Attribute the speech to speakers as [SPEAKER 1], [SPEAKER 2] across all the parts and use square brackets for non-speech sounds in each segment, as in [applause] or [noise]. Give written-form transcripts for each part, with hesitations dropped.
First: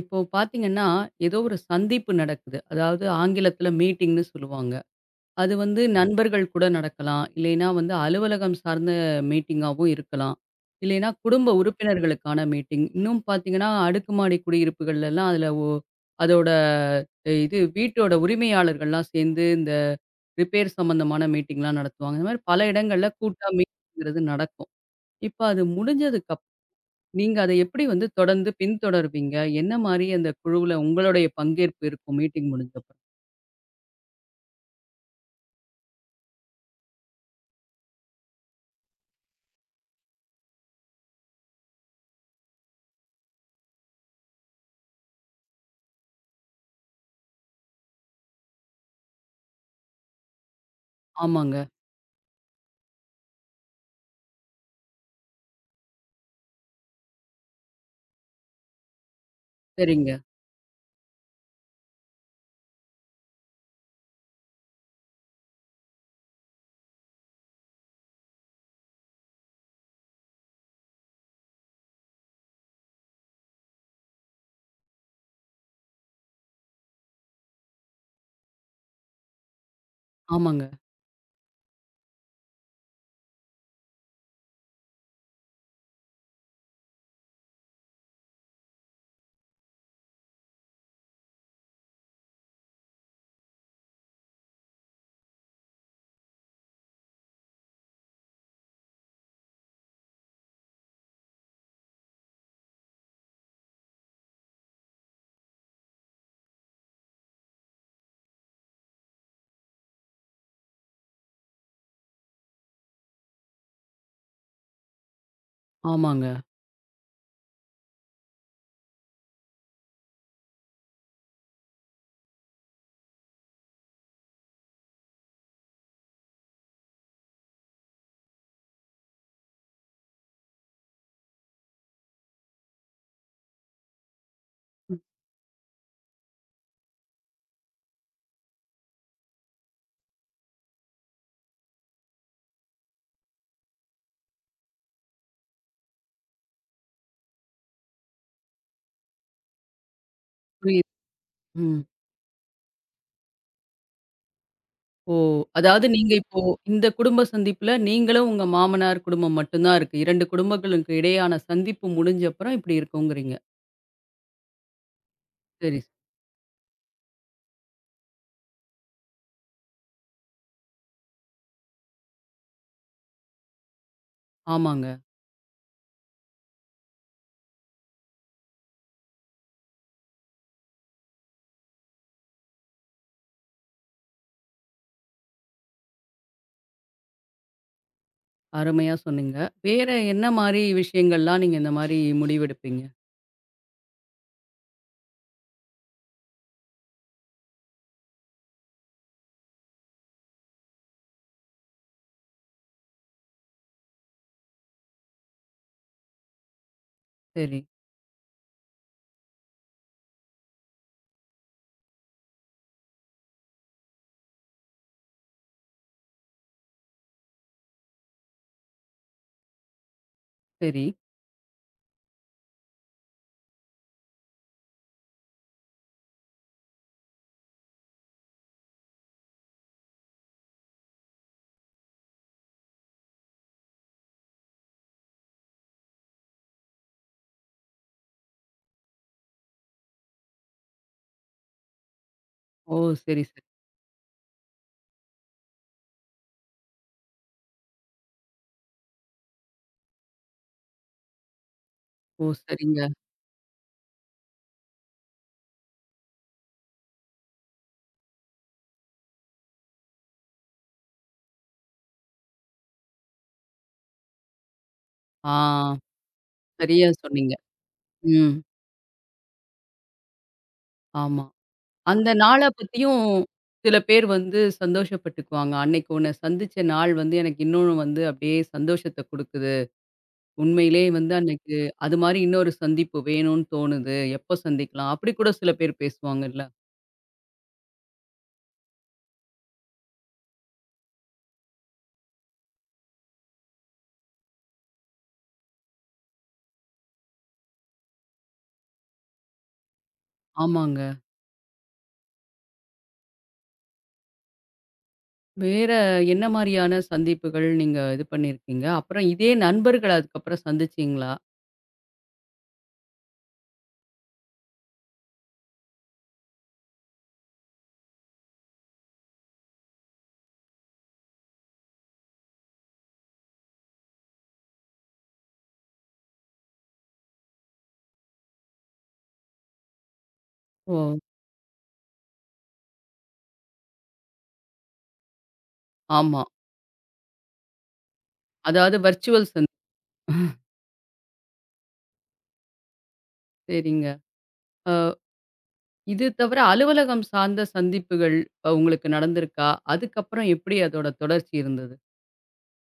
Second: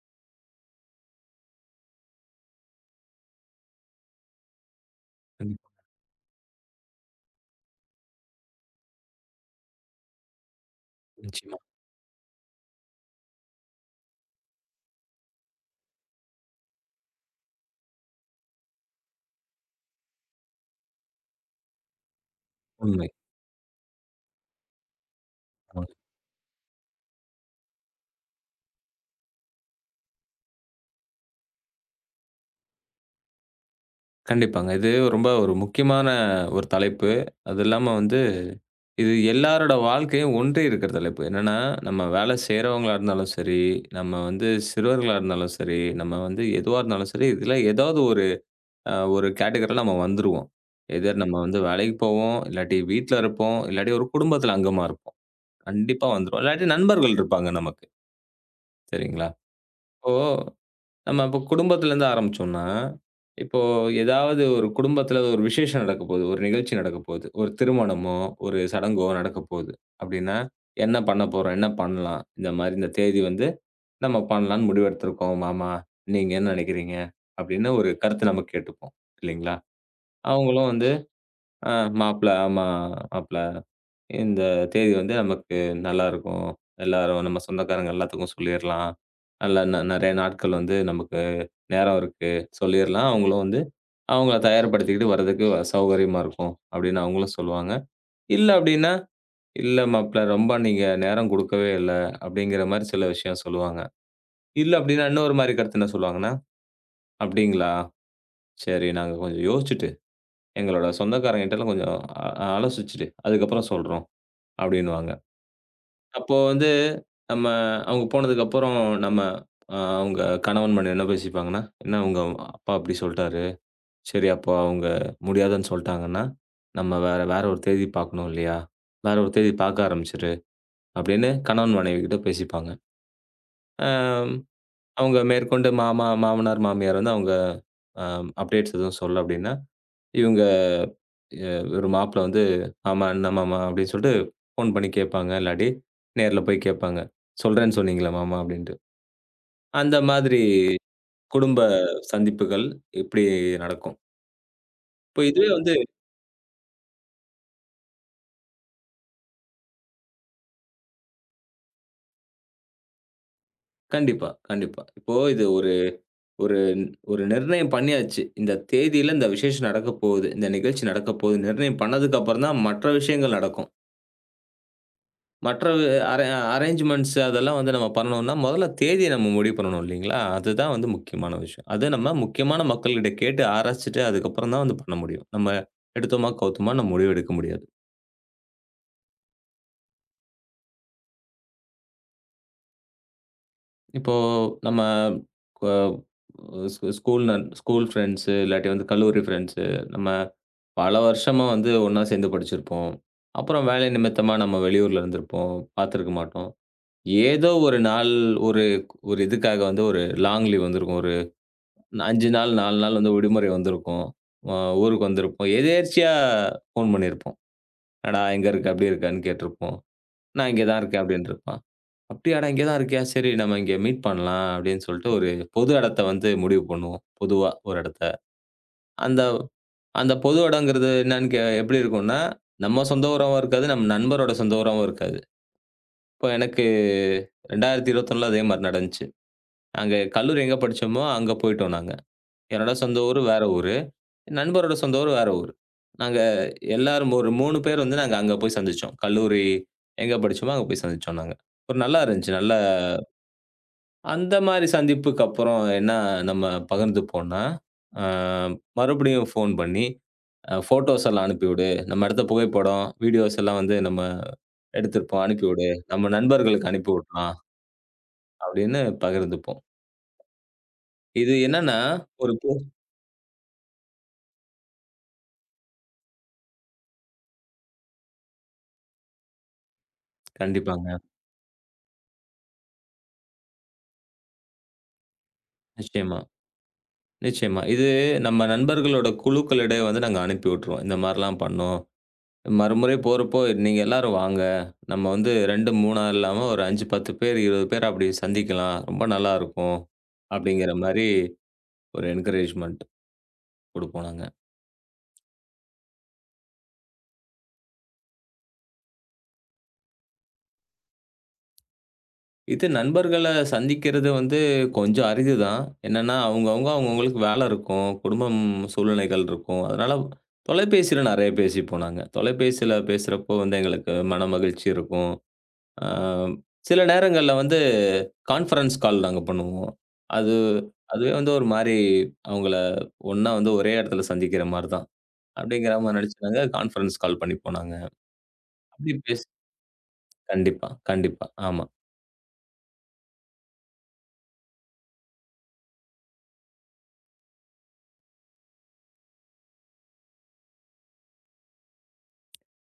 [SPEAKER 1] இப்போ பார்த்தீங்கன்னா, ஏதோ ஒரு சந்திப்பு நடக்குது. அதாவது ஆங்கிலத்தில மீட்டிங்ன்னு சொல்லுவாங்க. அது
[SPEAKER 2] கண்டிப்பா.
[SPEAKER 1] வந்து ம். நண்பர்கள் கூட நடக்கலாம். இல்லைன்னா வந்து அலுவலகம் சார்ந்த மீட்டிங்காவும் இருக்கலாம். இல்லைன்னா குடும்ப
[SPEAKER 2] நிச்சயமா.
[SPEAKER 1] உறுப்பினர்களுக்கான மீட்டிங். இன்னும் பார்த்தீங்கன்னா, அடுக்குமாடி குடியிருப்புகள்லலாம் அதில அதோட இது வீட்டோட உரிமையாளர்கள்லாம் சேர்ந்து இந்த ரிப்பேர் சம்மந்தமான மீட்டிங்லாம் நடத்துவாங்க. இந்த மாரி பல இடங்கள்ல
[SPEAKER 2] உண்மை.
[SPEAKER 1] கூட்டா மீட்டிங்கிறது நடக்கும். இப்ப அது
[SPEAKER 2] ஆமாங்க.
[SPEAKER 1] முடிஞ்சதுக்கு நீங்க அத எப்படி வந்து தொடர்ந்து பின்தொடர்வீங்க? என்ன மாரி அந்த குழுவுல உங்களுடைய பங்கேற்பு இருக்கும் மீட்டிங் முடிஞ்சப்பறம்?
[SPEAKER 2] கண்டிப்பாங்க. இது ரொம்ப ஒரு முக்கியமான ஒரு தலைப்பு. அது இல்லாம வந்து இது எல்லாரோட வாழ்க்கையும் ஒன்றி இருக்கிற தலைப்பு. என்னன்னா, நம்ம வேலை செய்றவங்களா இருந்தாலும் சரி, நம்ம வந்து சிறுவர்களா இருந்தாலும் சரி, நம்ம வந்து எதுவா இருந்தாலும் சரி, இதில ஏதாவது ஒரு ஒரு கேட்டகரில நம்ம வந்துருவோம். எதர் நம்ம வந்து
[SPEAKER 1] ஆமாங்க.
[SPEAKER 2] வேலைக்கு போவோம், இல்லாட்டி வீட்ல இருப்போம், இல்லாட்டி ஒரு குடும்பத்தில அங்கமா இருப்போம். கண்டிப்பா வந்துருவோம். இல்லாட்டி நண்பர்கள் இருப்பாங்க நமக்கு. சரிங்களா? இப்போ
[SPEAKER 1] சரிங்க.
[SPEAKER 2] நம்ம இப்போ குடும்பத்திலேருந்து ஆரம்பிச்சோம்னா, இப்போ ஏதாவது ஒரு குடும்பத்தில ஒரு விசேஷம் நடக்கப்போகுது. ஒரு நிகழ்ச்சி நடக்கப்போகுது. ஒரு திருமணமோ, ஒரு சடங்கோ நடக்கப்போகுது. அப்படின்னா, என்ன பண்ண போறோம்? என்ன பண்ணலாம்? இந்த மாரி இந்த தேதி வந்து நம்ம பண்ணலான்னு முடிவெடுத்திருக்கோம் மாமா. நீங்க என்ன நினைக்கிறீங்க? அப்படின்னு ஒரு கருத்து நம்ம கேட்டுப்போம். இல்லைங்களா?
[SPEAKER 1] ஆமாங்க,
[SPEAKER 2] அவங்களும் வந்து, "ஆ மாப்பிள ஆமா மாப்பிள இந்த தேதி வந்து நமக்கு நல்லாருக்கும். எல்லாரும் நம்ம சொந்தக்காரங்க எல்லாத்துக்கும் சொல்லிறலாம். நல்லா நெறைய நாட்கள் வந்து நமக்கு" நேரம் இருக்கு. சொல்லிர்லாம். அவங்களும் வந்து அவங்கள தயார்படுத்திக்கிட்டு வர்றதுக்கு சௌகரியமா இருக்கும் அப்படின்னு அவங்களும் சொல்லுவாங்க. இல்ல அப்படின்னா, "இல்ல மாப்ள ரொம்ப நீங்க நேரம் குடுக்கவே இல்ல." அப்படிங்கிற மாரி சில விஷயம் சொல்லுவாங்க. இல்ல அப்படின்னா இன்னொரு மாரி கருத்து என்ன சொல்லுவாங்கன்னா, "அப்படிங்களா? சரி நாங்க கொஞ்சம் யோசிச்சுட்டு, எங்களோட சொந்தக்காரங்ககிட்டலாம் கொஞ்சம் அ ஆலோசிச்சுட்டு அதுக்கப்புறம் சொல்றோம்." அப்படின்னுவாங்க.
[SPEAKER 1] ஆமாங்க.
[SPEAKER 2] அப்போ வந்து நம்ம அவங்க போனதுக்கப்புறம் நம்ம அவங்க கணவன் மனைவி என்ன பேசிப்பாங்கன்னா, "என்ன உங்க அப்பா இப்படி சொல்ட்டாரு." சரி, அப்போ அவங்க முடியாதுன்னு சொல்ட்டாங்கன்னா, நம்ம வேற வேற ஒரு தேதி பாக்கணும் இல்லையா? வேற ஒரு தேதி பாக்க ஆரம்பிச்சுரு, அப்படின்னு கணவன் மனைவி கிட்ட பேசிப்பாங்க. அ அவங்க மேற்கொண்டு மாமா, மாமனார், மாமியார் வந்து அவங்க அ அப்டேட்ஸ் எதுவும் சொல்ல அப்படின்னா, இவங்க எ ஒரு மாப்பிள வந்து, "மாமா, என்ன மாமா?" அப்படின்னு சொல்லிட்டு ஃபோன் பண்ணி கேட்பாங்க. இல்லாட்டி நேர்ல போய் கேட்பாங்க. "சொல்றேன்னு சொன்னீங்களே மாமா" அப்படின்ட்டு. அந்த மாதிரி
[SPEAKER 1] புரியுது.
[SPEAKER 2] குடும்ப
[SPEAKER 1] ம்.
[SPEAKER 2] சந்திப்புகள் இப்படி நடக்கும்.
[SPEAKER 1] ஓ!
[SPEAKER 2] இப்போ இதுவே வந்து
[SPEAKER 1] அதாவது நீங்க இப்போ இந்த குடும்ப சந்திப்புல நீங்களும் உங்க மாமனார் குடும்பம் மட்டும் தான் இருக்கு. 2 குடும்பங்களுக்கு இடையான சந்திப்பு முடிஞ்சப்பறம் இப்படி இருக்குங்கிறீங்க.
[SPEAKER 2] கண்டிப்பா, கண்டிப்பா. இப்போ இது ஒரு
[SPEAKER 1] சரி.
[SPEAKER 2] ஒரு ஒரு நிர்ணயம் பண்ணியாச்சு. இந்த தேதியில இந்த விசேஷம் நடக்கப் போகுது. இந்த நிகழ்ச்சி நடக்கப் போகுது. நிர்ணயம் பண்ணதுக்கு அப்புறம் தான் மற்ற விஷயங்கள் நடக்கும்.
[SPEAKER 1] ஆமாங்க.
[SPEAKER 2] மற்ற அரே அரேஞ்ச்மென்ட்ஸ் அதெல்லாம் வந்து நம்ம பண்ணணும்னா, முதல்ல தேதிய நம்ம முடிவு பண்ணணும் இல்லைங்களா? அதுதான் வந்து முக்கியமான விஷயம். அது நம்ம முக்கியமான மக்கள்கிட்ட கேட்டு ஆராய்ச்சிட்டு அதுக்கப்புறம் தான் வந்து பண்ண முடியும். நம்ம எடுத்தோமா, கவுத்தோமான்னு முடிவு எடுக்க முடியாது.
[SPEAKER 1] அருமையா சொன்னீங்க. வேற என்ன மாரி விஷயங்கள்லாம் நீங்க இந்த மாரி முடிவெடுப்பீங்க?
[SPEAKER 2] இப்போ நம்ம க ஸ்கூல் ஃப்ரெண்ட்ஸு, இல்லாட்டி வந்து கல்லூரி ஃப்ரெண்ட்ஸு, நம்ம பல வருஷமா வந்து ஒண்ணா சேர்ந்து படிச்சிருப்போம். அப்புறம் வேலை நிமித்தமா நம்ம வெளியூர்ல இருந்திருப்போம். பார்த்திருக்க மாட்டோம். ஏதோ
[SPEAKER 1] சரி,
[SPEAKER 2] ஒரு நாள் ஒரு ஒரு இதுக்காக வந்து ஒரு லாங் லீவ் வந்திருக்கும். ஒரு 5 நாள், 4 நாள் வந்து விடுமுறை வந்திருக்கும். அ ஊருக்கு வந்திருப்போம். எதேர்ச்சியா ஃபோன் பண்ணியிருப்போம். "என்னடா எங்க இருக்க? எப்படி இருக்கன்னு?" கேட்டிருப்போம். "நான் இங்க தான்
[SPEAKER 1] சரி.
[SPEAKER 2] இருக்கேன்" அப்படின்ருப்பான். அப்படியாடா! இங்கே தான் இருக்கியா? சரி நம்ம இங்கே மீட் பண்ணலாம் அப்படின்னு சொல்லிட்டு ஒரு பொது இடத்த வந்து முடிவு பண்ணுவோம். பொதுவா ஒரு இடத்த. அந்த அந்த பொது இடங்கிறது என்னன்னு எப்படி இருக்கும்னா, நம்ம சொந்த ஊராவும் இருக்காது, நம்ம நண்பரோட சொந்த ஊராவும் இருக்காது. இப்போ எனக்கு 2021ல அதே மாரி நடந்துச்சு. நாங்க கல்லூரி எங்க படிச்சோமோ அங்க போயிட்டோம் நாங்க. என்னோட
[SPEAKER 1] ஓ!
[SPEAKER 2] சொந்த ஊரு
[SPEAKER 1] சரி, சரி.
[SPEAKER 2] வேற ஊரு. நண்பரோட சொந்த ஊரு வேற ஊரு. நாங்க எல்லாரும் ஒரு 3 பேர் வந்து நாங்க அங்க போய் சந்திச்சோம். கல்லூரி எங்க படிச்சோமோ அங்க போய் சந்திச்சோம் நாங்க. ஒரு நல்லா
[SPEAKER 1] ஓ!
[SPEAKER 2] இருந்துச்சு. நல்ல
[SPEAKER 1] சரிங்க.
[SPEAKER 2] அந்த மாரி சந்திப்புக்கு அப்புறம் என்ன நம்ம பகிர்ந்துப்போம்னா, அ மறுபடியும் ஃபோன் பண்ணி, ஃபோட்டோஸ் எல்லாம் அனுப்பிவிடு. நம்ம எடுத்த புகைப்படம், வீடியோஸ் எல்லாம் வந்து நம்ம எடுத்திருப்போம்.
[SPEAKER 1] ஆ.
[SPEAKER 2] அனுப்பிவிடு. நம்ம நண்பர்களுக்கு
[SPEAKER 1] சரியா
[SPEAKER 2] அனுப்பி விடலாம்
[SPEAKER 1] சொன்னீங்க. ம்.
[SPEAKER 2] அப்படின்னு பகிர்ந்துப்போம்.
[SPEAKER 1] ஆமா.
[SPEAKER 2] இது என்னன்னா,
[SPEAKER 1] அந்த
[SPEAKER 2] ஒரு
[SPEAKER 1] நாள
[SPEAKER 2] போ
[SPEAKER 1] பத்தியும் சில பேர் வந்து சந்தோஷப்பட்டுக்குவாங்க. அன்னைக்கு உன்ன சந்திச்ச நாள் வந்து எனக்கு இன்னும் வந்து அப்படியே சந்தோஷத்த குடுக்குது. உண்மையிலேயே
[SPEAKER 2] கண்டிப்பாங்க.
[SPEAKER 1] வந்து அன்னைக்கு அது மாரி இன்னொரு சந்திப்பு வேணும்னு தோணுது. எப்ப சந்திக்கலாம்? அப்படி கூட சில பேர்
[SPEAKER 2] நிச்சயமா,
[SPEAKER 1] பேசுவாங்கல்ல.
[SPEAKER 2] நிச்சயமா. இது நம்ம நண்பர்களோட குழுக்களிடையே வந்து நாங்க அனுப்பி விட்டுருவோம். இந்த மாரிலாம் பண்ணோம். மறுமுறை போறப்போ, "நீங்க எல்லாரும் வாங்க. நம்ம வந்து 2, 3ஆ இல்லாம ஒரு 5, 10 பேர், 20 பேர் அப்படி சந்திக்கலாம். ரொம்ப நல்லாருக்கும்." அப்படிங்கிற
[SPEAKER 1] ஆமாங்க.
[SPEAKER 2] மாரி ஒரு என்கரேஜ்மென்ட் குடுப்போம் நாங்க.
[SPEAKER 1] வேற என்ன மாரியான சந்திப்புகள் நீங்க இது பண்ணியிருக்கீங்க? அப்புறம் இதே நண்பர்கள அதுக்கப்புறம் சந்திச்சீங்களா?
[SPEAKER 2] இது நண்பர்கள சந்திக்கிறது வந்து கொஞ்சம் அரிது தான். என்னன்னா, அவங்கவங்களுக்கு வேல இருக்கும். குடும்பம் சூழ்நிலைகள் இருக்கும். அதனால தொலைபேசியில நெறைய பேசிப்போம் நாங்க. தொலைபேசியில பேசுறப்போ வந்து எங்களுக்கு மனமகிழ்ச்சி இருக்கும். அ சில நேரங்கள்ல வந்து கான்ஃபரன்ஸ் கால் நாங்க பண்ணுவோம். அது
[SPEAKER 1] ஓ!
[SPEAKER 2] அதுவே வந்து ஒரு மாரி அவங்கள ஒண்ணா வந்து ஒரே இடத்துல சந்திக்கிற மாரி தான். அப்படிங்கிற மாரி
[SPEAKER 1] ஆமா.
[SPEAKER 2] நெனச்சு நாங்க கான்ஃபரன்ஸ் கால் பண்ணிப்போம் நாங்க.
[SPEAKER 1] அதாவது
[SPEAKER 2] அப்படி பேசி
[SPEAKER 1] வர்ச்சுவல் சந்தி.
[SPEAKER 2] கண்டிப்பா, கண்டிப்பா. ஆமா.
[SPEAKER 1] சரிங்க. இது தவிர அலுவலகம் சார்ந்த சந்திப்புகள் உங்களுக்கு நடந்திருக்கா? அதுக்கப்புறம் எப்படி அதோட தொடர்ச்சி இருந்தது?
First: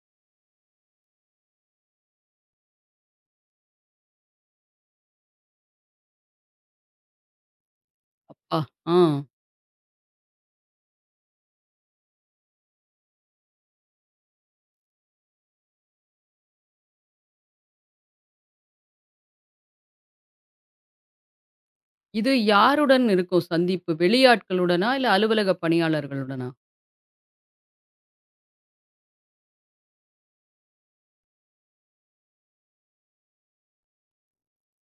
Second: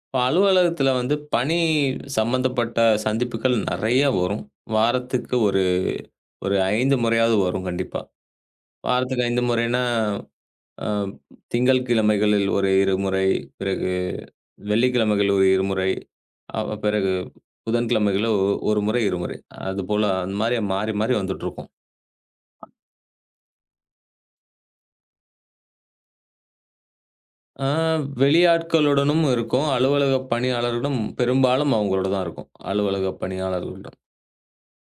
[SPEAKER 2] இப்ப அலுவலகத்துல வந்து பணி சம்பந்தப்பட்ட சந்திப்புகள் நெறைய வரும். வாரத்துக்கு ஒரு ஒரு 5 முறையாவது வரும் கண்டிப்பா.
[SPEAKER 1] அப்பா! ஆ.
[SPEAKER 2] வாரத்துக்கு 5 முறைன்னா, அ திங்கள் கிழமைகளில் ஒரு 2 முறை, பிறகு வெள்ளிக்கிழமைகள் ஒரு 2 முறை. பிறகு புதன்கிழமைகள்ல ஒ ஒரு முறை, இருமுறை. அதுபோல அந்த மாரி மாறி, மாறி வந்துட்டுருக்கும்.
[SPEAKER 1] இது யாருடன் இருக்கும் சந்திப்பு? வெளியாட்களுடனா? இல்ல அலுவலக பணியாளர்களுடனா?
[SPEAKER 2] ஆ வெளியாட்களுடனும் இருக்கும். அலுவலக பணியாளர்களும் பெரும்பாலும் அவங்களோட தான் இருக்கும். அலுவலக பணியாளர்களிடம்.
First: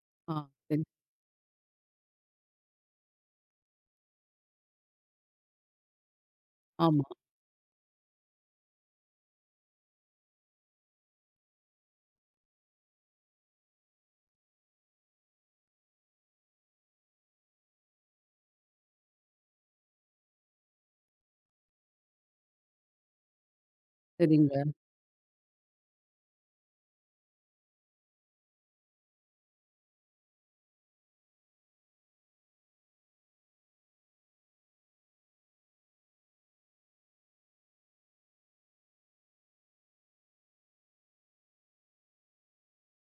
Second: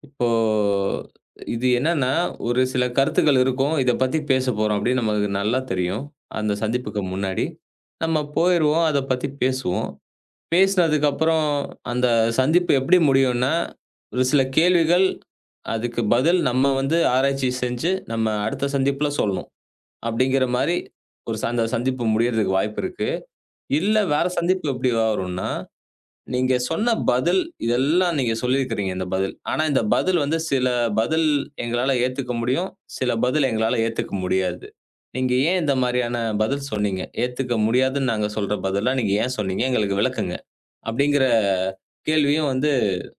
[SPEAKER 2] இப்போ
[SPEAKER 1] ஆ சரி.
[SPEAKER 2] இது என்னன்னா, ஒரு சில கருத்துக்கள் இருக்கும். இத பத்தி பேசப் போறோம் அப்படின்னு நமக்கு நல்லா தெரியும். அந்த சந்திப்புக்கு
[SPEAKER 1] ஆமா.
[SPEAKER 2] முன்னாடி. நம்ம போயிருவோம். அத பத்தி பேசுவோம். பேசினதுக்கு அப்புறம் அந்த சந்திப்பு எப்படி முடியும்னா, ஒரு சில கேள்விகள் அதுக்கு பதில் நம்ம வந்து ஆராய்ச்சி செஞ்சு, நம்ம அடுத்த சந்திப்புல சொல்லணும். அப்படிங்கிற மாரி அந்த சந்திப்பு முடியறதுக்கு வாய்ப்பு இருக்கு. இல்ல வேற சந்திப்பு
[SPEAKER 1] சரிங்க.
[SPEAKER 2] எப்படி வரும்னா, நீங்க சொன்ன பதில் இதெல்லாம் நீங்க சொல்லியிருக்கிறீங்க இந்த பதில். ஆனா இந்த பதில் வந்து சில பதில் எங்களால ஏத்துக்க முடியும். சில பதில் எங்களால ஏத்துக்க முடியாது. நீங்க ஏன் இந்த மாரியான பதில் சொன்னீங்க? ஏத்துக்க முடியாதுன்னு நாங்க சொல்ற பதிலா நீங்க ஏன் சொன்னீங்க? எங்களுக்கு விளக்குங்க. அப்படிங்கிற கேள்வியும் வந்து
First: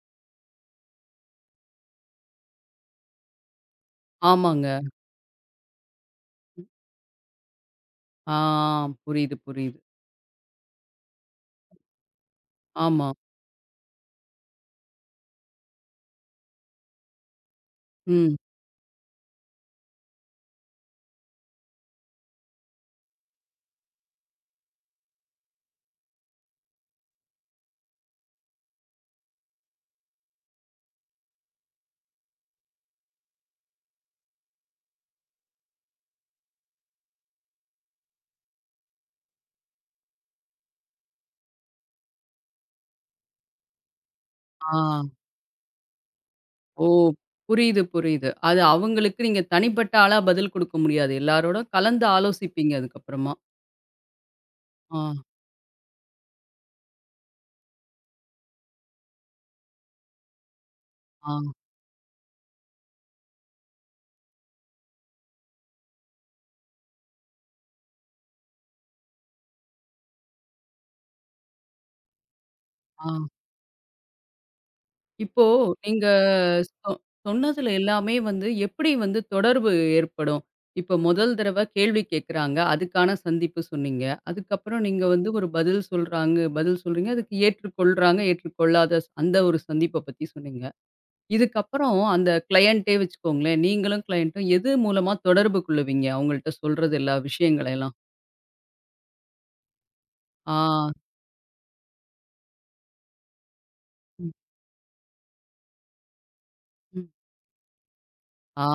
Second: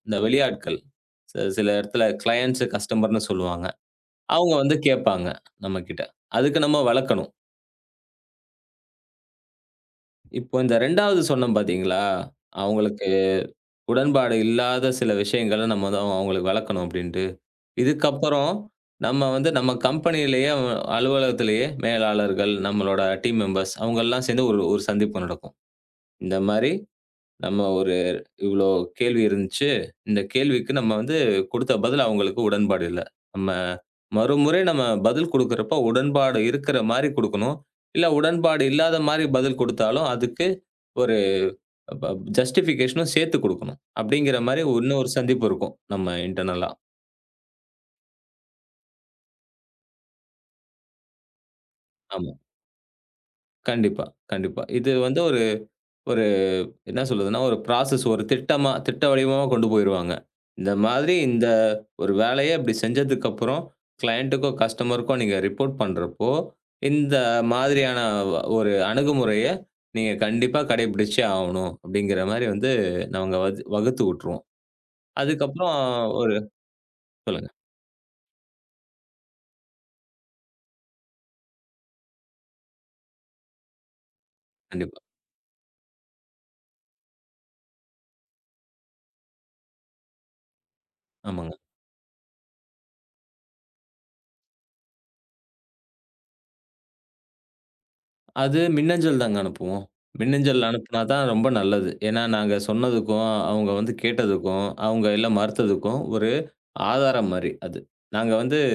[SPEAKER 2] இந்த வெளியாட்கள், சில இடத்துல கிளையண்ட்ஸ், கஸ்டமர்ன்னு சொல்லுவாங்க. அவங்க
[SPEAKER 1] ஆமாங்க.
[SPEAKER 2] வந்து கேட்பாங்க நம்மகிட்ட. அதுக்கு நம்ம வளர்க்கணும்.
[SPEAKER 1] ஆ புரியுது, புரியுது.
[SPEAKER 2] இப்போ இந்த 2வது சொன்னேன் பார்த்தீங்களா?
[SPEAKER 1] ஆமா.
[SPEAKER 2] அவங்களுக்கு உடன்பாடு இல்லாத சில விஷயங்கள நம்ம தான் அவங்களுக்கு வளர்க்கணும் அப்டின்ட்டு.
[SPEAKER 1] ம்.
[SPEAKER 2] இதுக்கப்புறம் நம்ம வந்து நம்ம கம்பெனியிலேயே அலுவலகத்திலேயே மேலாளர்கள், நம்மளோட டீம் மெம்பர்ஸ் அவங்கலாம் சேர்ந்து ஒரு ஒரு சந்திப்பு நடக்கும். இந்த மாரி நம்ம ஒரு இவ்ளோ கேள்வி இருந்துச்சு. இந்த கேள்விக்கு நம்ம வந்து குடுத்த பதில் அவங்களுக்கு உடன்பாடு இல்ல. நம்ம மறுமுறை நம்ம பதில் குடுக்குறப்போ உடன்பாடு இருக்கிற மாரி குடுக்கணும். இல்ல உடன்பாடு இல்லாத மாரி பதில் குடுத்தாலும், அதுக்கு ஒரு ப ஜஸ்டிஃபிகேஷனும் சேத்து குடுக்கணும். அப்படிங்கிற மாரி
[SPEAKER 1] ஆ.
[SPEAKER 2] இன்னும் ஒரு சந்திப்பு இருக்கும். நம்ம இன்டர்னலா.
[SPEAKER 1] ஓ! புரியுது, புரியுது. அது அவங்களுக்கு நீங்க தனிப்பட்ட ஆளா பதில் குடுக்க முடியாது. எல்லாரோட கலந்து
[SPEAKER 2] ஆமா.
[SPEAKER 1] ஆலோசிப்பீங்க அதுக்கப்புறமா.
[SPEAKER 2] கண்டிப்பா, கண்டிப்பா. இது
[SPEAKER 1] ஆ,
[SPEAKER 2] வந்து ஒரு என்ன சொல்லுதுன்னா, ஒரு ப்ராசஸ் ஒரு திட்டமா திட்ட வடிவமா கொண்டு போயிருவாங்க. இந்த மாதிரி
[SPEAKER 1] ஆ,
[SPEAKER 2] இந்த ஒரு வேலைய இப்படி செஞ்சதுக்கப்புறம், கிளையன்ட்டுக்கோ, கஸ்டமருக்கோ நீங்க ரிப்போர்ட் பண்றப்போ, இந்த மாதிரியான ஒரு அணுகுமுறைய நீங்க கண்டிப்பா கடைபிடிச்சே ஆவணும். அப்படிங்கிற மாரி வந்து
[SPEAKER 1] ஆ.
[SPEAKER 2] நாங்க வகுத்து விட்டுருவோம்.
[SPEAKER 1] இப்போ
[SPEAKER 2] அதுக்கப்புறம்
[SPEAKER 1] நீங்க
[SPEAKER 2] ஒரு
[SPEAKER 1] சொ
[SPEAKER 2] சொல்லுங்க.
[SPEAKER 1] சொன்னதுல எல்லாமே வந்து எப்படி வந்து தொடர்பு ஏற்படும்? இப்ப முதல் தடவ கேள்வி கேட்குறாங்க. அதுக்கான சந்திப்பு சொன்னீங்க. அதுக்கப்புறம்
[SPEAKER 2] கண்டிப்பா.
[SPEAKER 1] நீங்க வந்து ஒரு பதில் சொல்றாங்க பதில் சொல்றீங்க. அதுக்கு ஏற்றுக்கொள்றாங்க, ஏற்றுக்கொள்ளாத அந்த ஒரு சந்திப்ப பத்தி சொன்னீங்க.
[SPEAKER 2] ஆமாங்க.
[SPEAKER 1] இதுக்கப்புறம் அந்த கிளையண்ட்டே வச்சுக்கோங்களேன். நீங்களும் கிளையண்ட்டும் எது மூலமா தொடர்பு கொள்ளுவீங்க? அவங்கள்ட்ட சொல்றது எல்லா விஷயங்களையெல்லாம்.
[SPEAKER 2] அது மின்னஞ்சல் தாங்க அனுப்புவோம். மின்னஞ்சல்
[SPEAKER 1] ஆ.
[SPEAKER 2] அனுப்புனா தான் ரொம்ப நல்லது. ஏன்னா, நாங்க சொன்னதுக்கும், அவங்க வந்து
[SPEAKER 1] ம்,
[SPEAKER 2] கேட்டதுக்கும், அவங்க எல்லாம் மறுத்ததுக்கும் ஒரு
[SPEAKER 1] ம்.
[SPEAKER 2] ஆதாரம் மாரி அது. நாங்க வந்து
[SPEAKER 1] ஆ.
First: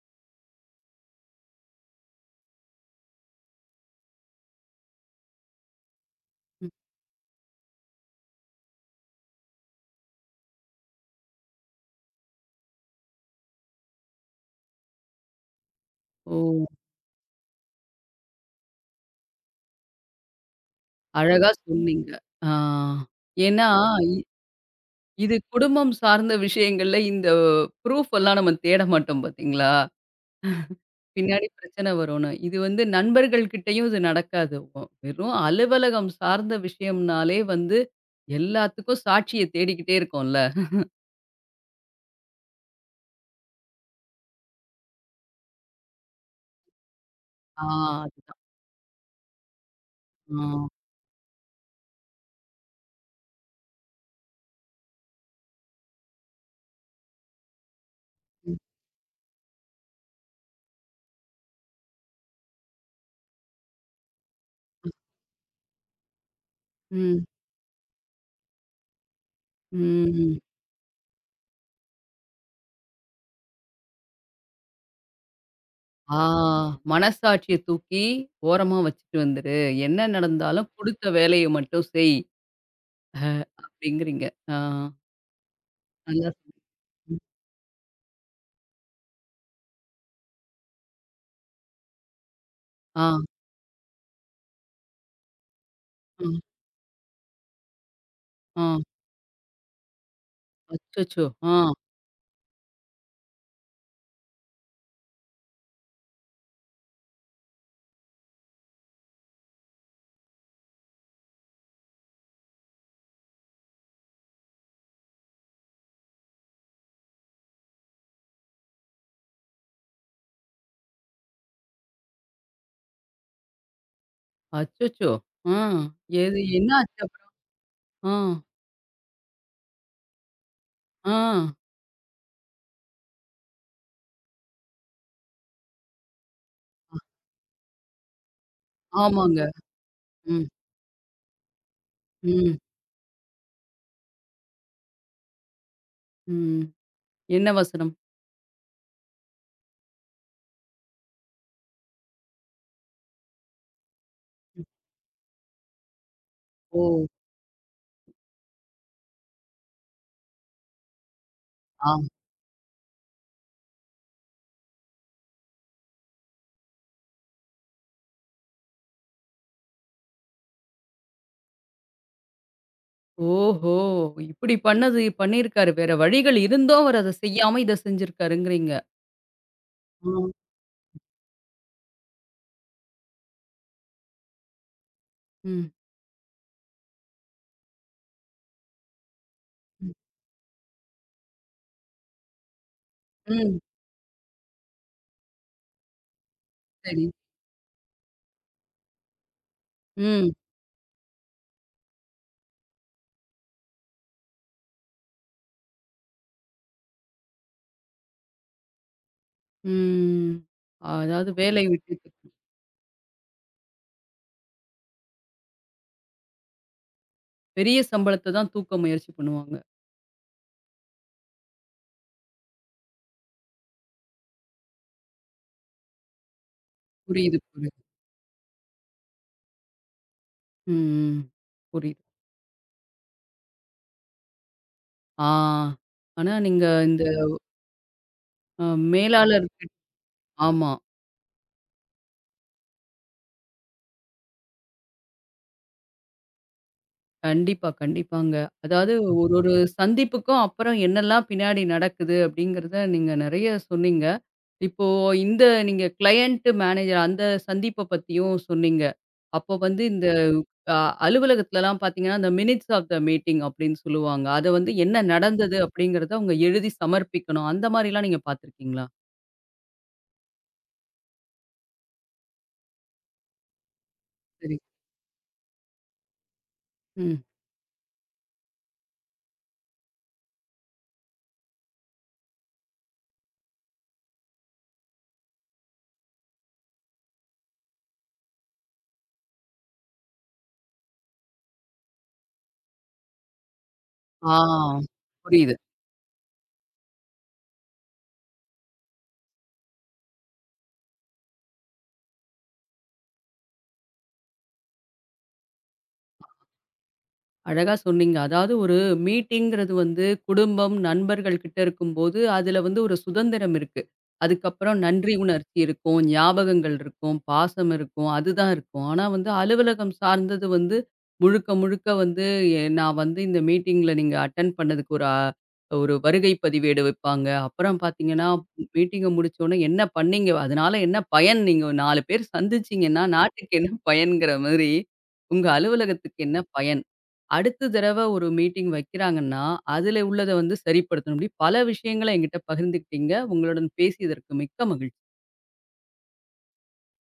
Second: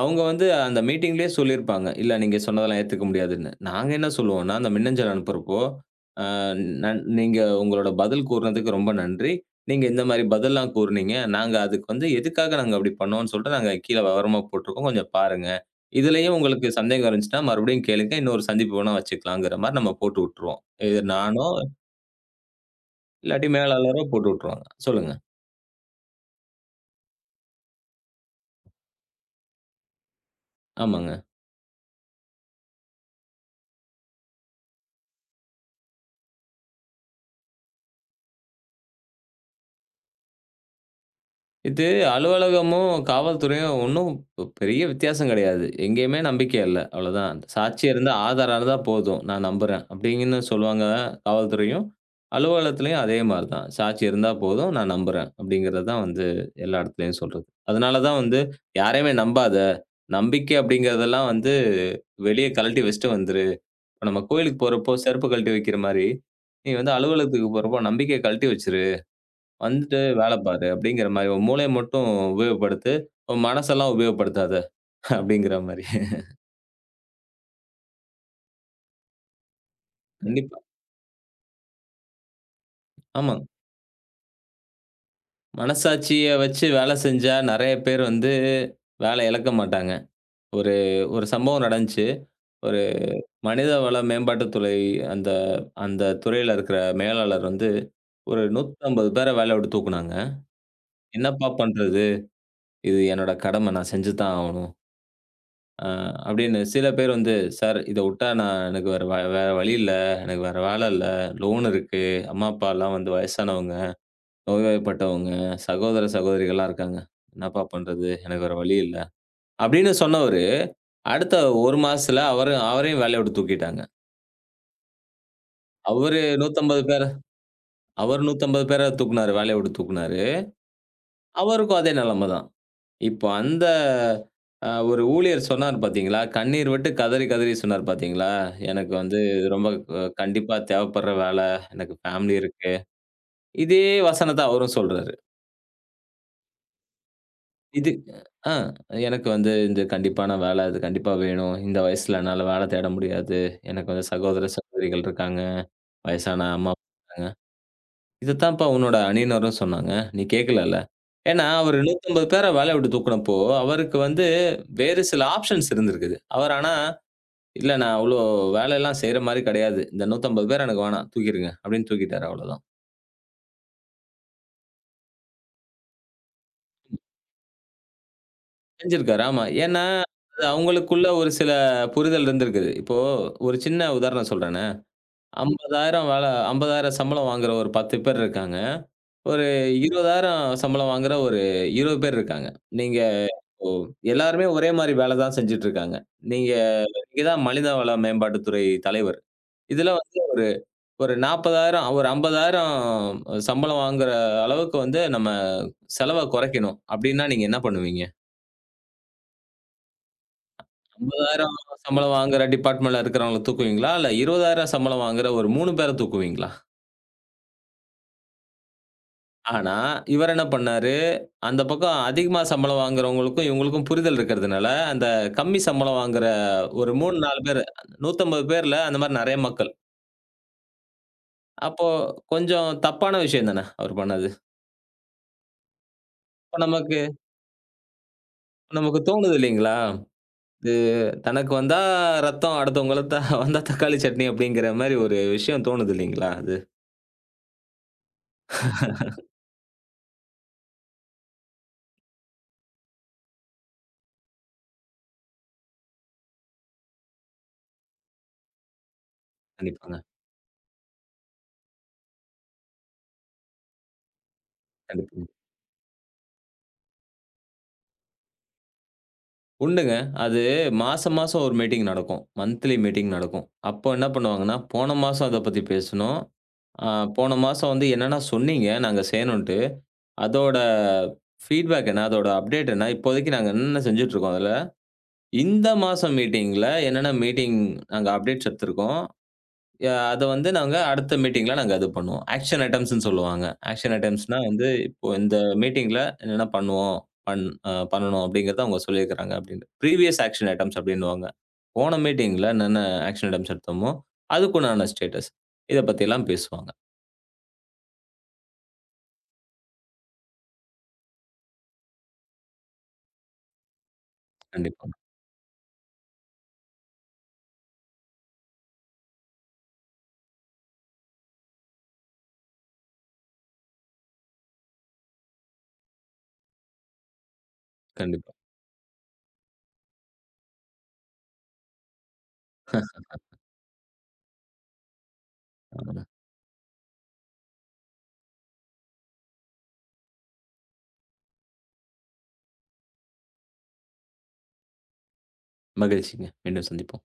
[SPEAKER 2] அவங்க வந்து அந்த மீட்டிங்லயே சொல்லியிருப்பாங்க. இல்ல நீங்க சொன்னதெல்லாம் ஏத்துக்க முடியாதுன்னு. நாங்க என்ன சொல்லுவோம்னா, அந்த மின்னஞ்சல் அனுப்புறப்போ, அ
[SPEAKER 1] ம்.
[SPEAKER 2] நீங்க உங்களோட பதில் கூறுனதுக்கு ரொம்ப நன்றி. நீங்க இந்த மாரி பதில்லாம் கூறுனீங்க. நாங்க அதுக்கு வந்து எதுக்காக நாங்க அப்படி பண்ணோம்ன்னு சொல்லிட்டு நாங்க கீழ விவரமா போட்டிருக்கோம். கொஞ்சம் பாருங்க. இதுலயும்
[SPEAKER 1] ஓ!
[SPEAKER 2] உங்களுக்கு சந்தேகம் இருந்துச்சுன்னா, மறுபடியும் கேளுங்க. இன்னொரு சந்திப்பு வேணா வச்சுக்கலாங்கிற மாரி நம்ம போட்டு விட்டுருவோம். இது நானோ
[SPEAKER 1] அழகா சொன்னீங்க. ஆ.
[SPEAKER 2] இல்லாட்டி
[SPEAKER 1] ஏன்னா
[SPEAKER 2] மேலாளரோ போட்டு விட்டுருவாங்க. சொல்லுங்க.
[SPEAKER 1] இது குடும்பம் சார்ந்த விஷயங்கள்ல இந்த ப்ரூஃப் எல்லாம் நம்ம தேட மாட்டோம் பார்த்தீங்களா?
[SPEAKER 2] ஆமாங்க.
[SPEAKER 1] பின்னாடி பிரச்சனை வரும்னு. இது வந்து நண்பர்கள் கிட்டயும் இது நடக்காது. வெறும் அலுவலகம் சார்ந்த விஷயம்னாலே வந்து எல்லாத்துக்கும் சாட்சிய தேடிக்கிட்டே இருக்கோம்ல.
[SPEAKER 2] இது அலுவலகமும், காவல்துறையும் ஒண்ணும் பெரிய வித்தியாசம் கிடையாது. எங்கேயுமே நம்பிக்கை இல்ல. அவ்வளதான்.
[SPEAKER 1] ஆ
[SPEAKER 2] சாட்சியா இருந்தா,
[SPEAKER 1] அதுதான்.
[SPEAKER 2] ஆதாரம் இருந்தா போதும். நான் நம்புறேன்.
[SPEAKER 1] ஆ.
[SPEAKER 2] அப்டிங்கன்னு சொல்லுவாங்க காவல்துறையும். அலுவலகத்திலயும் அதே மாரி தான். சாட்சி இருந்தா போதும், நான் நம்புறேன். அப்டிங்கிறது தான் வந்து எல்லா இடத்துலயும் சொல்றது. அதனால தான் வந்து யாரையுமே நம்பாத. நம்பிக்கை அப்டிங்கிறதெல்லாம் வந்து வெளிய கழட்டி வச்சுட்டு வந்துரு. இப்ப நம்ம கோயிலுக்கு போறப்போ, செருப்பு கழட்டி வைக்கிற மாரி, நீ வந்து
[SPEAKER 1] ம்.
[SPEAKER 2] அலுவலகத்துக்கு போறப்போ நம்பிக்கைய கழட்டி வச்சிரு. வந்துட்டு வேலை
[SPEAKER 1] ம்.
[SPEAKER 2] பாரு அப்படிங்கிற மாரி. உன் மூளைய மட்டும் உபயோகப்படுத்து. உன் மனசெல்லாம் உபயோகப்படுத்தாத அப்படிங்கிற மாரி.
[SPEAKER 1] ஆ மனசாட்சிய தூக்கி ஓரமா வச்சுட்டு வந்துரு. என்ன
[SPEAKER 2] கண்டிப்பா.
[SPEAKER 1] நடந்தாலும் குடுத்த வேலைய மட்டும் செய். அ
[SPEAKER 2] ஆமா.
[SPEAKER 1] அப்படிங்கிறீங்க. ஆ நல்லா
[SPEAKER 2] மனசாட்சிய
[SPEAKER 1] சொன்னீங்க.
[SPEAKER 2] வச்சு வேலை செஞ்சா நெறைய பேர் வந்து வேலை இழக்க மாட்டாங்க. ஒரு ஒரு சம்பவம் நடந்துச்சு. ஒரு
[SPEAKER 1] ஆ.
[SPEAKER 2] மனித வள மேம்பாட்டுத்துறை அந்த அந்த
[SPEAKER 1] ஆ.
[SPEAKER 2] துறையில இருக்கிற மேலாளர் வந்து ஒரு
[SPEAKER 1] ஆ.
[SPEAKER 2] 150 பேர வேலைய விட்டு தூக்குனாங்க.
[SPEAKER 1] அச்சச்சோ!
[SPEAKER 2] "என்னப்பா
[SPEAKER 1] ஆ.
[SPEAKER 2] பண்றது? இது என்னோட கடமை. நான் செஞ்சு தான் ஆவணும்." அ அப்படின்னு சில பேர் வந்து, "சார் இத உட்டா நான் எனக்கு வேற வேற வழி இல்ல. எனக்கு வேற வேலை இல்ல. லோன் இருக்கு. அம்மா, அப்பாலாம் வந்து வயசானவங்க, நோய்வாய்ப்பட்டவங்க, சகோதர சகோதரிகள்லாம் இருக்காங்க. என்னப்பா பண்றது? எனக்கு வேற வழி இல்ல." அப்படின்னு சொன்னவரு, அடுத்த 1 மாசத்துல அவரு அவரையும் வேலைய விட்டு தூக்கிட்டாங்க.
[SPEAKER 1] அச்சச்சோ! ஆ எது
[SPEAKER 2] அவரு
[SPEAKER 1] என்ன
[SPEAKER 2] 150
[SPEAKER 1] ஆச்சு
[SPEAKER 2] பேர
[SPEAKER 1] அப்புறம்? ஆ,
[SPEAKER 2] அவர் 150 பேர தூக்குனாரு. வேலைய விட்டு தூக்குனாரு.
[SPEAKER 1] ஆ,
[SPEAKER 2] அவருக்கும் அதே நிலைமை தான். இப்ப அந்த ஒரு ஊழியர் சொன்னார் பார்த்தீங்களா, கண்ணீர் விட்டு கதறி, கதறி சொன்னார் பார்த்தீங்களா, "எனக்கு வந்து
[SPEAKER 1] ஆமாங்க.
[SPEAKER 2] இது ரொம்ப
[SPEAKER 1] ம்,
[SPEAKER 2] கண்டிப்பா தேவைப்படுற வேலை. எனக்கு ஃபேமிலி
[SPEAKER 1] ம்,
[SPEAKER 2] இருக்கு." இதே வசனத்த அவரும் சொல்றாரு.
[SPEAKER 1] ம். என்ன
[SPEAKER 2] இது
[SPEAKER 1] வசனம்?
[SPEAKER 2] அ "எனக்கு வந்து இந்த கண்டிப்பான வேலை. இது கண்டிப்பா வேணும். இந்த வயசுல என்னால வேலை தேட முடியாது. எனக்கு வந்து சகோதர,
[SPEAKER 1] ம்.
[SPEAKER 2] சகோதரிகள் இருக்காங்க. வயசான அம்மா
[SPEAKER 1] ஓ!
[SPEAKER 2] இதத்தான்ப்பா உன்னோட அணியினரும் சொன்னாங்க. நீ கேட்கலல்ல. ஏன்னா, அவரு
[SPEAKER 1] ஆ.
[SPEAKER 2] 150 பேர வேலைய விட்டு தூக்குனப்போ, அவருக்கு வந்து வேறு சில ஆப்ஷன்ஸ் இருந்திருக்குது. அவர் ஆனா, "இல்ல நான் அவ்ளோ வேலைலாம் செய்ற மாரி கிடையாது. இந்த 150 பேர் எனக்கு வேணாம். தூக்கிருங்க." அப்படின்னு தூக்கிட்டாரு அவ்வளோதான்.
[SPEAKER 1] ஓஹோ! இப்படி பண்ணது பண்ணியிருக்காரு. வேற வழிகள் இருந்தும் அவர் அத செய்யாம இத செஞ்சிருக்காருங்கிறீங்க.
[SPEAKER 2] செஞ்சிருக்காரு. ஆமா. ஏன்னா,
[SPEAKER 1] ஆ.
[SPEAKER 2] அது அவங்களுக்குள்ள ஒரு சில புரிதல் இருந்திருக்குது. இப்போ ஒரு சின்ன உதாரணம் சொல்றேன்
[SPEAKER 1] ம்,
[SPEAKER 2] 50,000 சம்பளம் வாங்குற ஒரு 10 பேர் இருக்காங்க. ஒரு
[SPEAKER 1] ம்,
[SPEAKER 2] 20,000 சம்பளம் வாங்குற ஒரு 20 பேர் இருக்காங்க. நீங்க
[SPEAKER 1] ம்.
[SPEAKER 2] இப்போ எல்லாருமே ஒரே மாரி வேல தான் செஞ்சுட்டு இருக்காங்க. நீங்க
[SPEAKER 1] சரி.
[SPEAKER 2] நீங்க தான் மனிதவள மேம்பாட்டுத்துறை தலைவர். இதுல வந்து
[SPEAKER 1] ம்,
[SPEAKER 2] ஒரு ஒரு 40,000 ஒரு 50,000 சம்பளம் வாங்குற அளவுக்கு வந்து நம்ம செலவ குறைக்கணும் அப்டின்னா நீங்க என்ன பண்ணுவீங்க?
[SPEAKER 1] ம். அதாவது
[SPEAKER 2] 50,000
[SPEAKER 1] வேலை விட்டுட்டு
[SPEAKER 2] சம்பளம் வாங்குற டிபார்ட்மெண்ட்ல இருக்கிறவங்கள தூக்குவீங்களா? இல்ல 20,000 சம்பளம் வாங்குற ஒரு 3 பேர தூக்குவீங்களா?
[SPEAKER 1] பெரிய சம்பளத்த தான் தூக்க முயற்சி பண்ணுவாங்க.
[SPEAKER 2] ஆனா, இவரு என்ன பண்ணாரு? அந்த பக்கம் அதிகமா சம்பளம் வாங்குறவங்களுக்கும், இவங்களுக்கும் புரிதல் இருக்கிறதுனால, அந்த கம்மி சம்பளம் வாங்குற ஒரு 3,
[SPEAKER 1] புரியுது,
[SPEAKER 2] 4 பேரு,
[SPEAKER 1] புரியுது.
[SPEAKER 2] 150 பேர்ல அந்த மாரி நெறைய மக்கள்.
[SPEAKER 1] ம், ம்.
[SPEAKER 2] அப்போ
[SPEAKER 1] புரியுது.
[SPEAKER 2] கொஞ்சம் தப்பான விஷயம் தானே அவர் பண்ணது.
[SPEAKER 1] ஆ. ஆனா
[SPEAKER 2] இப்ப
[SPEAKER 1] நீங்க
[SPEAKER 2] நமக்கு
[SPEAKER 1] இந்த அ
[SPEAKER 2] நமக்கு தோணுது
[SPEAKER 1] மேலாளர்
[SPEAKER 2] இல்லைங்களா?
[SPEAKER 1] ஆமா.
[SPEAKER 2] இது தனக்கு வந்தா ரத்தம், அடுத்தவங்களுக்கு வந்தா தக்காளி சட்னி அப்படிங்கிற மாரி ஒரு விஷயம் தோணுது இல்லைங்களா? அது.
[SPEAKER 1] கண்டிப்பா, கண்டிப்பாங்க. அதாவது ம். ஒரு ஒரு சந்திப்புக்கும் அப்புறம் என்னெல்லாம் பின்னாடி நடக்குது அப்படிங்கிறத நீங்க நெறைய சொன்னீங்க. இப்போ இந்த நீங்க கிளையன்ட் மேனேஜர் அந்த சந்திப்ப பத்தியும் சொன்னீங்க. அப்போ வந்து
[SPEAKER 2] கண்டிப்பாங்க.
[SPEAKER 1] இந்த அ அலுவலகத்துலலாம் பார்த்தீங்கன்னா, இந்த மினிட்ஸ் ஆஃப் த மீட்டிங் அப்படின்னு சொல்லுவாங்க. அத வந்து என்ன
[SPEAKER 2] கண்டிப்பா.
[SPEAKER 1] நடந்தது அப்படிங்கிறத அவங்க எழுதி சமர்ப்பிக்கணும். அந்த மாரிலாம் நீங்க பார்த்துருக்கீங்களா?
[SPEAKER 2] உண்டுங்க. அது மாசம், மாசம் ஒரு மீட்டிங் நடக்கும். மந்த்லி மீட்டிங் நடக்கும். அப்போ என்ன
[SPEAKER 1] சரி.
[SPEAKER 2] பண்ணுவாங்கன்னா, போன மாசம் அத பத்தி பேசுனோம். அ
[SPEAKER 1] ம்.
[SPEAKER 2] போன மாசம் வந்து என்னென்ன சொன்னீங்க நாங்க செய்யணுன்ட்டு, அதோட ஃபீட்பேக் என்ன? அதோட அப்டேட் என்ன? இப்போதைக்கு நாங்க என்னென்ன செஞ்சுட்ருக்கோம் அதுல? இந்த மாசம் மீட்டிங்ல என்னென்ன மீட்டிங் நாங்க அப்டேட்ஸ் எடுத்திருக்கோம்? அத வந்து நாங்க அடுத்த மீட்டிங்ல நாங்க அது பண்ணுவோம். ஆக்ஷன் ஐட்டம்ஸ்ன்னு சொல்லுவாங்க. ஆக்ஷன்
[SPEAKER 1] ஆ.
[SPEAKER 2] ஐட்டம்ஸ்ன்னா வந்து இப்போ இந்த
[SPEAKER 1] புரியுது.
[SPEAKER 2] மீட்டிங்ல என்னென்ன பண்ணுவோம், பண் பண்ணணும் அப்படிங்கிறத அவங்க சொல்லியிருக்கிறாங்க அப்படின்னு. ப்ரீவியஸ் ஆக்ஷன் ஐட்டம்ஸ் அப்படின்னுவாங்க. போன மீட்டிங்ல என்னென்ன ஆக்ஷன் ஐட்டம்ஸ் எடுத்தோமோ, அதுக்குண்டான ஸ்டேட்டஸ். இத பத்திலாம் பேசுவாங்க.
[SPEAKER 1] அழகா சொன்னீங்க. அதாவது ஒரு மீட்டிங்கிறது வந்து குடும்பம், நண்பர்கள் கிட்ட இருக்கும்போது, அதுல வந்து ஒரு சுதந்திரம் இருக்கு. அதுக்கப்புறம்
[SPEAKER 2] கண்டிப்பா,
[SPEAKER 1] நன்றி உணர்ச்சி இருக்கும், ஞாபகங்கள் இருக்கும், பாசம் இருக்கும், அதுதான் இருக்கும். ஆனா வந்து அலுவலகம் சார்ந்தது வந்து முழுக்க முழுக்க வந்து நான் வந்து இந்த மீட்டிங்ல நீங்க அட்டெண்ட் பண்ணதுக்கு ஒரு ஒரு வருகை பதிவேடு வைப்பாங்க. அப்புறம் பார்த்தீங்கன்னா,
[SPEAKER 2] கண்டிப்பா.
[SPEAKER 1] மீட்டிங்க முடிச்சோனே என்ன பண்ணீங்க? அதனால என்ன பயன்? நீங்க 4 பேர் சந்திச்சீங்கன்னா,
[SPEAKER 2] [laughs]
[SPEAKER 1] நாட்டுக்கு என்ன பயன்ங்கிற மாதிரி, உங்க
[SPEAKER 2] ஆமாங்க.
[SPEAKER 1] அலுவலகத்துக்கு என்ன பயன்? அடுத்த தடவ ஒரு மீட்டிங் வைக்கிறாங்கன்னா, அதில உள்ளத வந்து சரிப்படுத்தணும். இப்படி பல விஷயங்கள என்கிட்ட பகிர்ந்துக்கிட்டீங்க. உங்களுடன் பேசியதற்கு மிக்க மகிழ்ச்சி.
[SPEAKER 2] மகிழ்ச்சிங்க. மீண்டும் சந்திப்போம்.